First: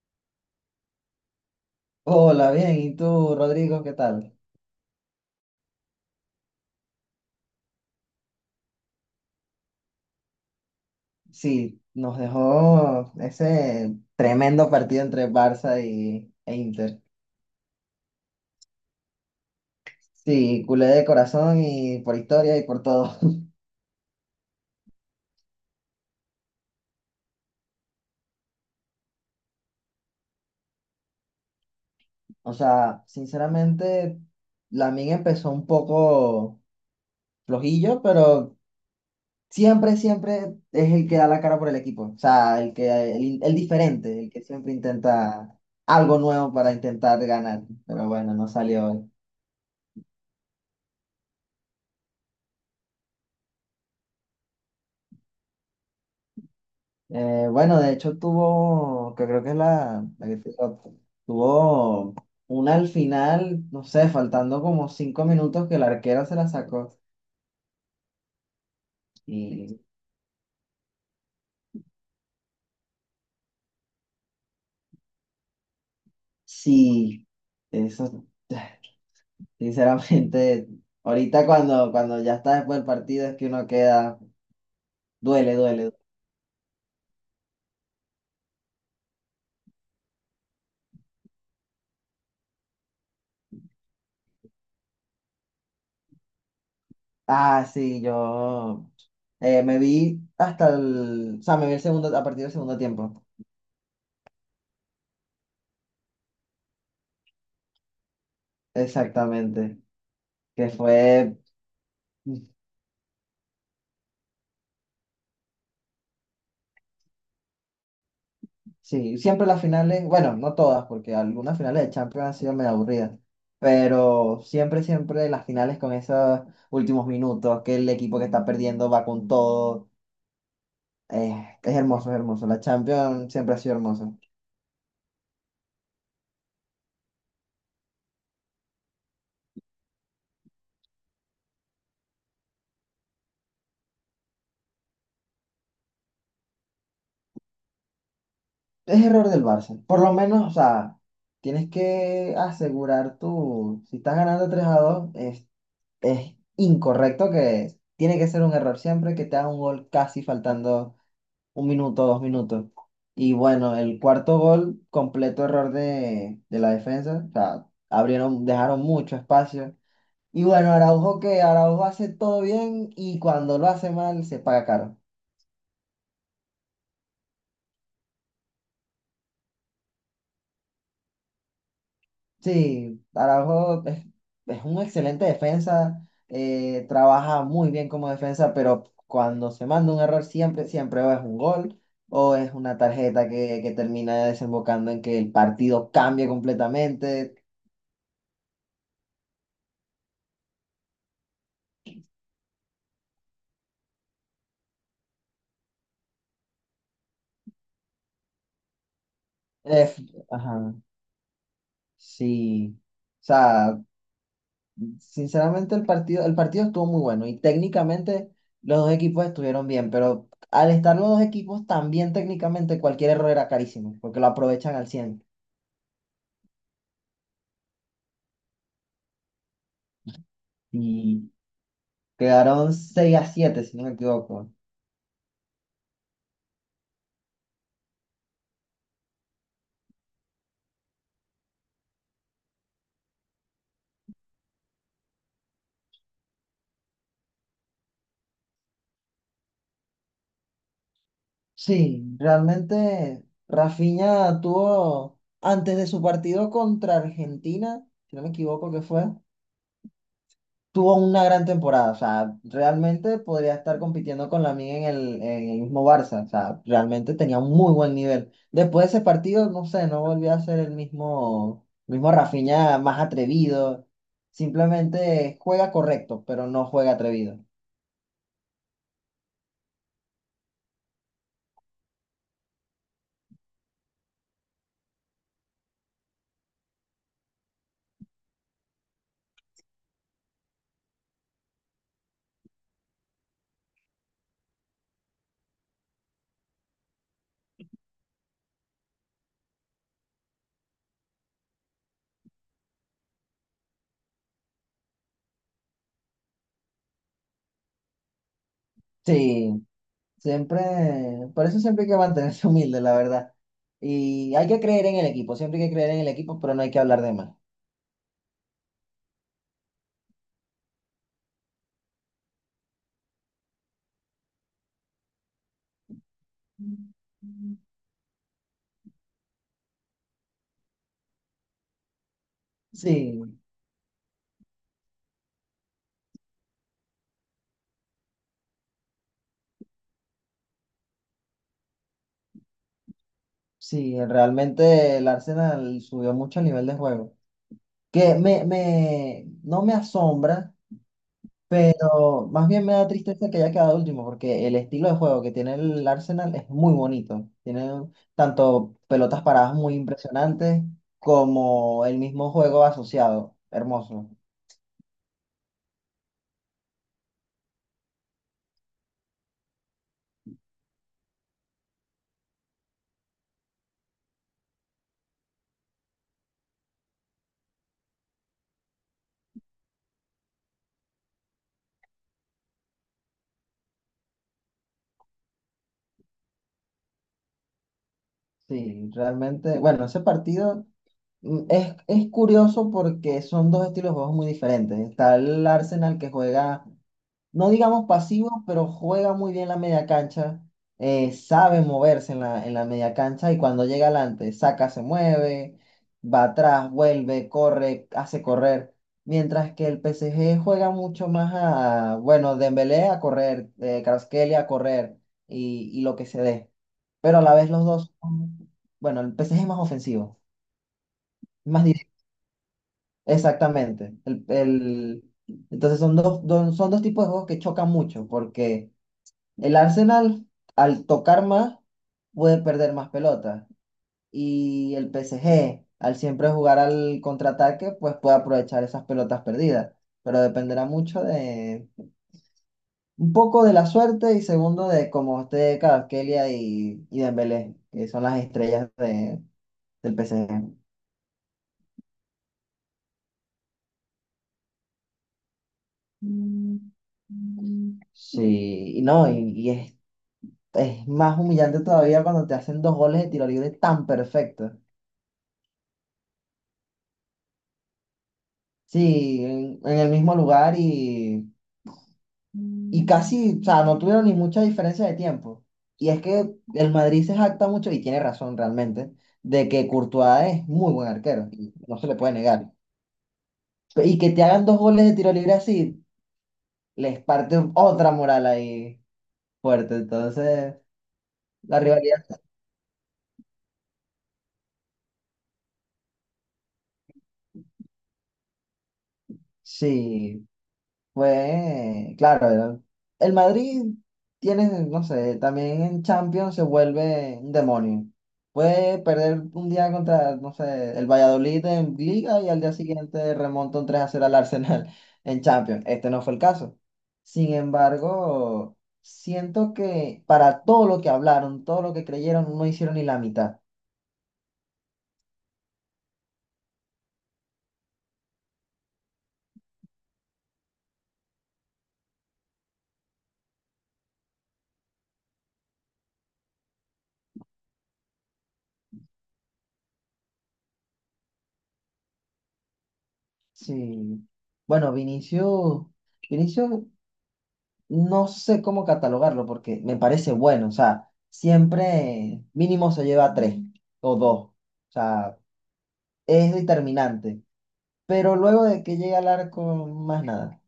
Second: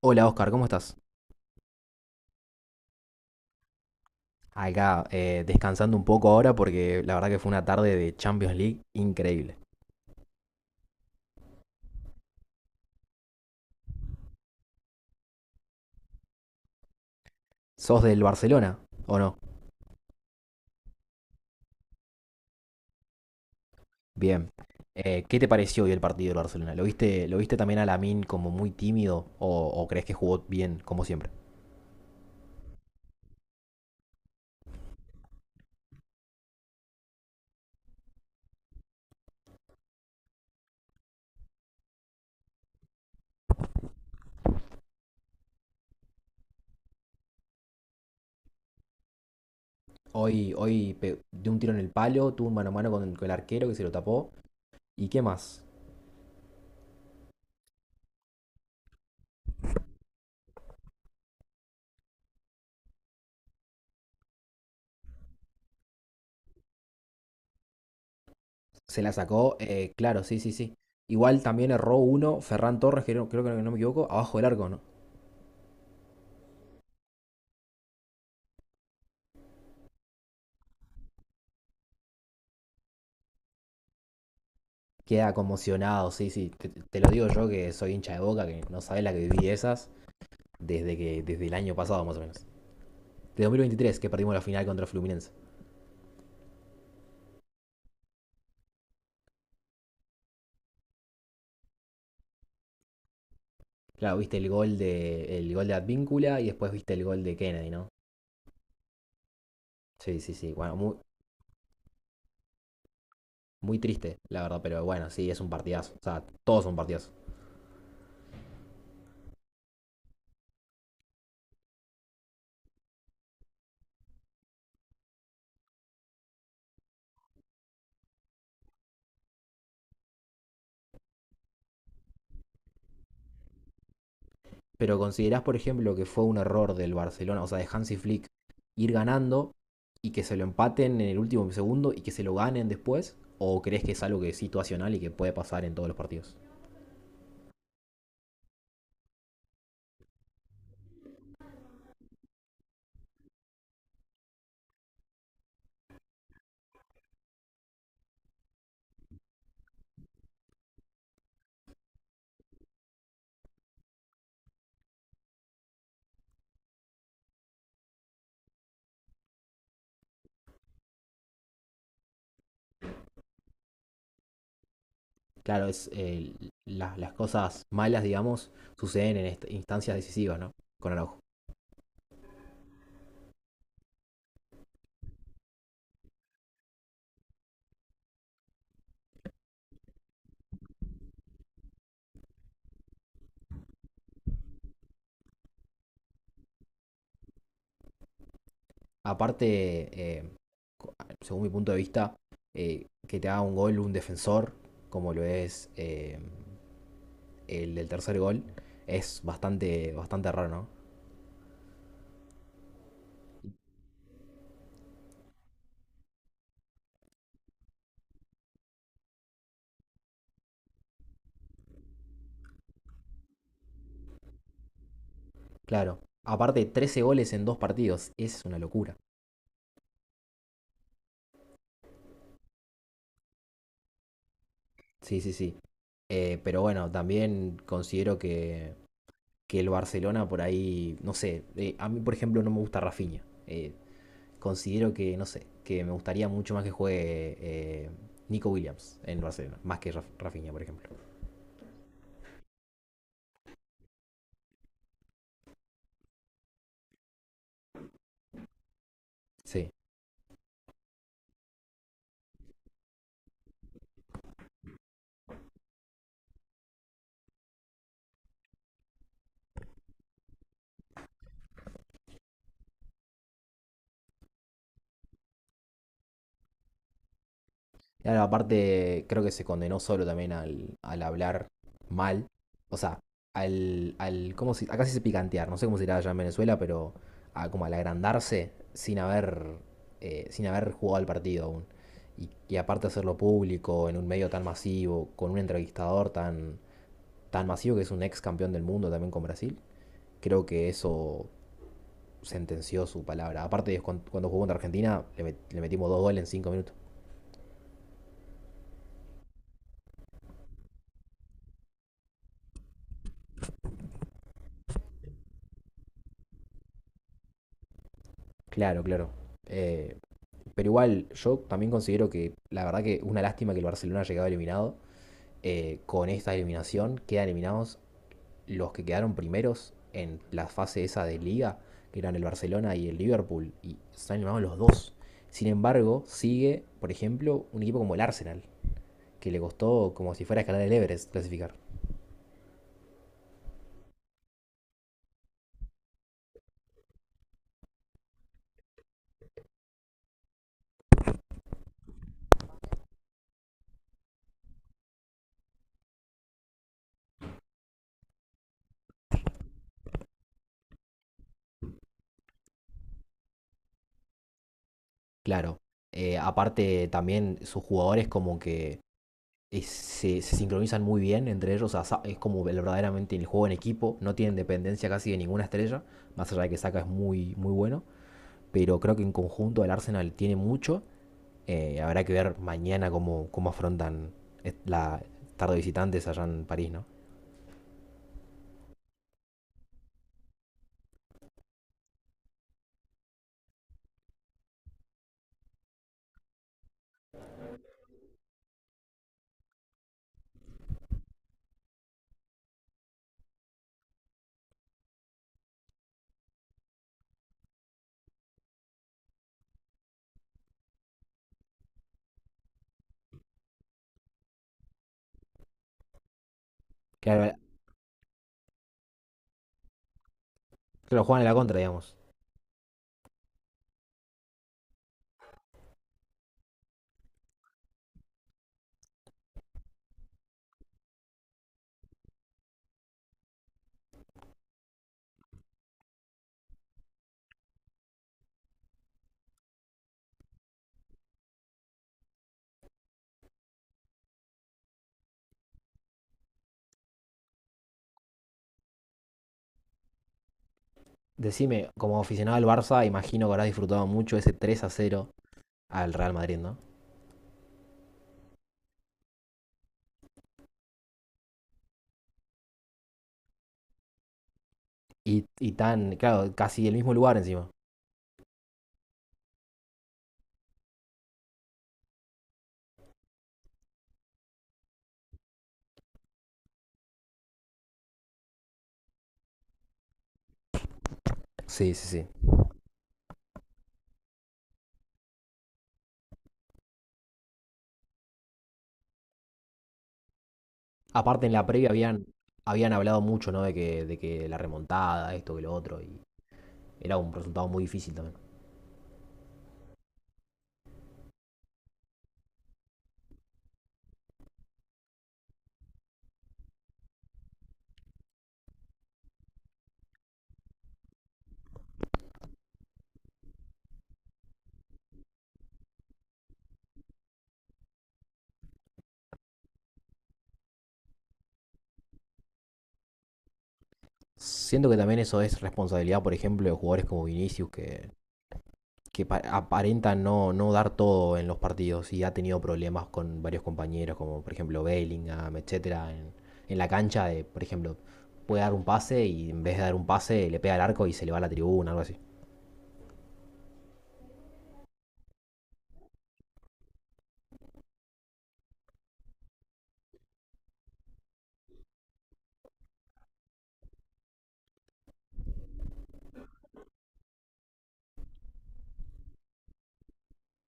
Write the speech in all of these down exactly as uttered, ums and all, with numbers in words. Hola Oscar, ¿cómo estás? Hola, bien. ¿Y tú, Rodrigo, qué tal? Acá, eh, descansando un poco ahora porque la verdad que fue una tarde de Champions League increíble. Sí, nos dejó ese tremendo partido entre Barça y, e Inter. ¿Sos del Barcelona o no? Sí, culé de corazón y por historia y por todo. Bien. Eh, ¿qué te pareció hoy el partido del Barcelona? ¿Lo viste, lo viste también a Lamine como muy tímido o, o crees que jugó bien como siempre? O sea, sinceramente, Lamine empezó un poco flojillo, pero siempre, siempre es el que da la cara por el equipo. O sea, el que, el, el diferente, el que siempre intenta algo nuevo para intentar ganar. Pero bueno, no salió hoy. Hoy, hoy pe- dio un tiro en el palo, tuvo un mano a mano con el, con el arquero que se lo tapó. ¿Y qué más? Eh, bueno, de hecho tuvo, que creo que es la, la que te- tuvo una al final, no sé, faltando como cinco minutos que la arquera se la sacó. Se la sacó, Y eh, claro, sí, sí, sí. Igual también erró uno, Ferran Torres, que no- creo que no, no me equivoco, abajo del arco, ¿no? sí, eso, sinceramente, ahorita cuando, cuando ya está después del partido es que uno queda, Queda duele, duele. conmocionado, sí, sí. Te, te lo digo yo que soy hincha de Boca, que no sabes la que viví esas desde que desde el año pasado más o menos. De dos mil veintitrés, que perdimos la final contra Fluminense. Ah, sí, yo eh, me vi hasta el, o sea, me vi el segundo, a partir del segundo tiempo, Claro, viste el gol de el gol de Advíncula y después viste el gol de Kennedy, ¿no? exactamente, Sí, sí, sí. que Bueno, muy, fue... muy triste, la verdad, pero bueno, sí, es un partidazo. O sea, todos son partidazo. Sí, siempre las finales, bueno, no todas, porque algunas finales de Champions han sido medio aburridas, pero siempre, siempre las finales con esos últimos minutos, que el equipo que está perdiendo va con todo. Eh, es hermoso, es hermoso. La Champions siempre ha sido hermosa. ¿Pero considerás, por ejemplo, que fue un error del Barcelona, o sea, de Hansi Flick, ir ganando y que se lo empaten en el último segundo y que se lo ganen después? ¿O crees que es algo que es situacional y que puede pasar en todos los partidos? Es error del Barça. Por lo menos, o sea, tienes que asegurar tú, si estás ganando tres a dos, es, es incorrecto que tiene que ser un error siempre que te haga un gol casi faltando un minuto, dos minutos. Y bueno, el cuarto gol, completo error de, de la defensa. O sea, abrieron, dejaron mucho espacio. Y bueno, Araujo que Araujo hace todo bien y cuando lo hace mal se paga caro. Claro, es eh, la- las cosas malas, digamos, suceden en instancias decisivas, ¿no? Con Araujo. Sí, Araujo es, es un excelente defensa, eh, trabaja muy bien como defensa, pero cuando se manda un error siempre, siempre o es un gol o es una tarjeta que, que termina desembocando en que el partido cambie completamente. Aparte, eh, según mi punto de vista, eh, que te haga un gol un defensor, como lo es eh, el del tercer gol, es bastante, Es- bastante raro, ¿no? ajá. Sí, o sea, sinceramente el partido, el partido estuvo muy bueno y técnicamente los dos equipos estuvieron bien, pero al estar los dos equipos también técnicamente cualquier error era carísimo, porque lo aprovechan al cien Claro. Aparte, trece goles en dos partidos. Es una locura. y quedaron seis a siete si no me equivoco. Sí, sí, sí. Eh, pero bueno, también considero que, que el Barcelona por ahí, no sé, eh, a mí por ejemplo no me gusta Rafinha. Eh, considero que, no sé, que me gustaría mucho más que juegue eh, Nico Williams en Barcelona, más que Raf- Rafinha, por ejemplo. Sí, realmente Rafinha tuvo antes de su partido contra Argentina, si no me equivoco que fue. Sí. Tuvo una gran temporada, o sea, realmente podría estar compitiendo con la en el, en el mismo Barça, o sea, realmente tenía un muy buen nivel. Después de ese partido, no sé, no volvió a ser el mismo, mismo Rafinha más atrevido, simplemente juega correcto, pero no juega atrevido. Claro, aparte, creo que se condenó solo también al, al hablar mal. O sea, al, al ¿cómo se- acá sí se dice picantear, no sé cómo se dirá allá en Venezuela, pero a- como al agrandarse sin haber, eh, sin haber jugado el partido aún. Y, y aparte hacerlo público, en un medio tan masivo, con un entrevistador tan, tan masivo que es un ex campeón del mundo también con Brasil, creo que eso sentenció su palabra. Aparte, ellos cuan- cuando jugó contra Argentina, le, met- le metimos dos goles en cinco minutos. Sí, siempre, por eso siempre hay que mantenerse humilde, la verdad. Y hay que creer en el equipo, siempre hay que creer en el equipo, pero no hay que hablar de más. Claro, claro. Eh, Pero igual, yo también considero que la verdad que una lástima que el Barcelona haya quedado eliminado. Eh, con esta eliminación quedan eliminados los que quedaron primeros en la fase esa de liga, que eran el Barcelona y el Sí, Liverpool, y están eliminados los dos. Sin embargo, sigue, por ejemplo, un equipo como el Arsenal, que le costó como si fuera a escalar el Everest clasificar. sí, realmente el Arsenal subió mucho el nivel de juego. Que me, me, no me asombra, pero más bien me da tristeza que haya quedado último, porque el estilo de juego que tiene el Arsenal es muy bonito. Tiene tanto pelotas paradas muy impresionantes como el mismo juego asociado. Hermoso. Claro, eh, aparte también sus jugadores como que eh, se, se sincronizan muy bien entre ellos, o sea, es como verdaderamente el juego en equipo, no tienen dependencia casi de ninguna estrella, más allá de que Saka es muy, muy bueno, pero creo que en conjunto el Arsenal tiene mucho, eh, habrá que ver mañana cómo, cómo afrontan eh, la tarde de visitantes allá en París, ¿no? Sí, realmente, bueno, ese partido mm, es, es curioso porque son dos estilos de juegos muy diferentes. Está el Arsenal que juega no digamos pasivo, pero juega muy bien la media cancha, eh, sabe moverse en la, en la media cancha y cuando llega adelante, saca, se mueve, va atrás, vuelve, corre, hace correr. Mientras que el P S G juega mucho más a, bueno, Dembélé a correr, eh, Kvaratskhelia a correr y, y lo que se dé. que Pero a eh, la vez los dos son- bueno, el P S G es más ofensivo, que lo juegan en la contra, más digamos. directo. Exactamente. El, el- entonces son dos, dos- son dos tipos de juegos que chocan mucho porque el Arsenal, al tocar más, puede perder más pelotas. Y el P S G, al siempre jugar al contraataque, pues puede aprovechar esas pelotas perdidas. Pero dependerá mucho de un poco de la suerte y segundo de cómo esté Kvaratskhelia y, y Dembélé, que son las estrellas de- del P S G. Decime, como aficionado al Barça, imagino que habrás disfrutado mucho ese tres a cero al Real Madrid, ¿no? Mm. Sí, y no, y, y es, es más humillante todavía cuando te hacen dos goles de tiro libre tan perfectos. Y, y tan, claro, casi el mismo lugar encima. Sí, en, en el mismo lugar y Y casi, o sea, no tuvieron ni mucha diferencia de tiempo. Y es que el Madrid se jacta mucho, y tiene razón realmente, de que Courtois es muy buen arquero, y Sí, no sí, se le puede sí. negar. Y que te hagan dos goles de tiro libre así, les parte otra moral ahí fuerte. Entonces, Aparte, en la la previa rivalidad, habían, habían hablado mucho, ¿no? De que, de que la remontada, esto, que lo otro, y era un resultado muy difícil también. sí. Fue, claro, era- el Madrid tiene, no sé, también en Champions se vuelve un demonio. Puede perder un día contra, no sé, el Valladolid en Liga y al día siguiente remonta un tres a cero al Arsenal en Champions. Este no fue el caso. Sin embargo, siento que para todo lo que hablaron, todo lo que creyeron, no hicieron ni la mitad. Siento que también eso es responsabilidad, por ejemplo, de jugadores como Vinicius, que, que pa- aparenta no, no dar todo en los partidos y ha tenido problemas con varios compañeros, como por ejemplo Bellingham, etcétera, en, en la cancha de, por ejemplo, puede dar un pase y en vez de dar un pase le pega al arco y se le va a la tribuna, algo así. Sí. Bueno, Vinicius, Vinicius no sé cómo catalogarlo porque me parece bueno. O sea, siempre mínimo se lleva tres o dos. O sea, es determinante. Pero luego de que llega al arco, más nada.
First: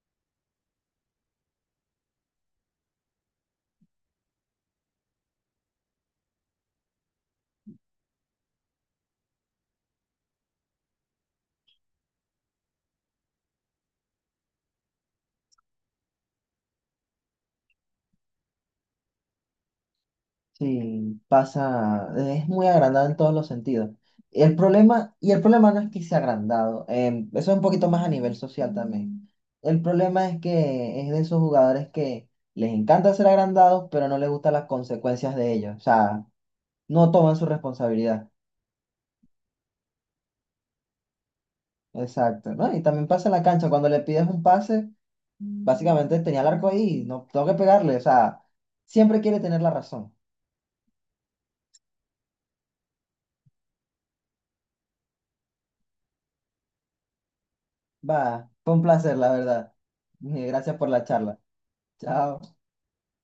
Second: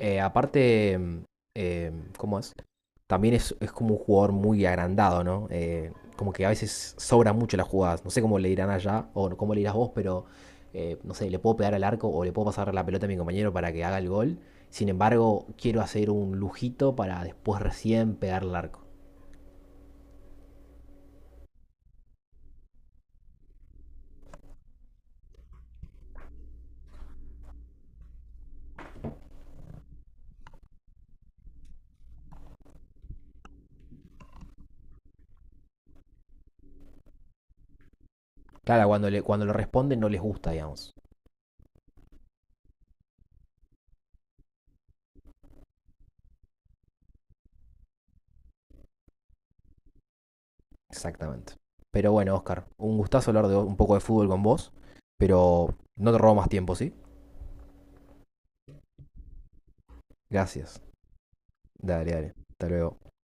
Eh, aparte, eh, ¿Cómo es? También es, es como un jugador muy agrandado, ¿no? Eh, como que a veces sobran mucho las jugadas. No sé cómo le dirán allá o no, cómo le dirás vos, pero eh, no sé, le puedo pegar al arco o le puedo pasar la pelota a mi compañero para que haga el gol. Sin embargo, quiero hacer un lujito para después recién pegar al arco. Sí, pasa, es muy agrandado en todos los sentidos. Y El problema, y el problema no es que sea agrandado, em, eso es un poquito más a nivel social también. El problema es que es de esos jugadores que les encanta ser agrandados, pero no les gustan las consecuencias de ello. O sea, no toman su responsabilidad. Claro, cuando le, cuando le responden no les gusta, digamos. Exacto, ¿no? Y también pasa en la cancha, cuando le pides un pase, básicamente tenía el arco ahí, no tengo que pegarle, o sea, siempre quiere tener la razón. Exactamente. Pero bueno, Oscar, un gustazo hablar de un poco de fútbol con vos, pero no te robo más tiempo, ¿sí? Va, fue un placer, la verdad. Gracias Gracias. por la charla. Dale, dale. Chao. Hasta luego.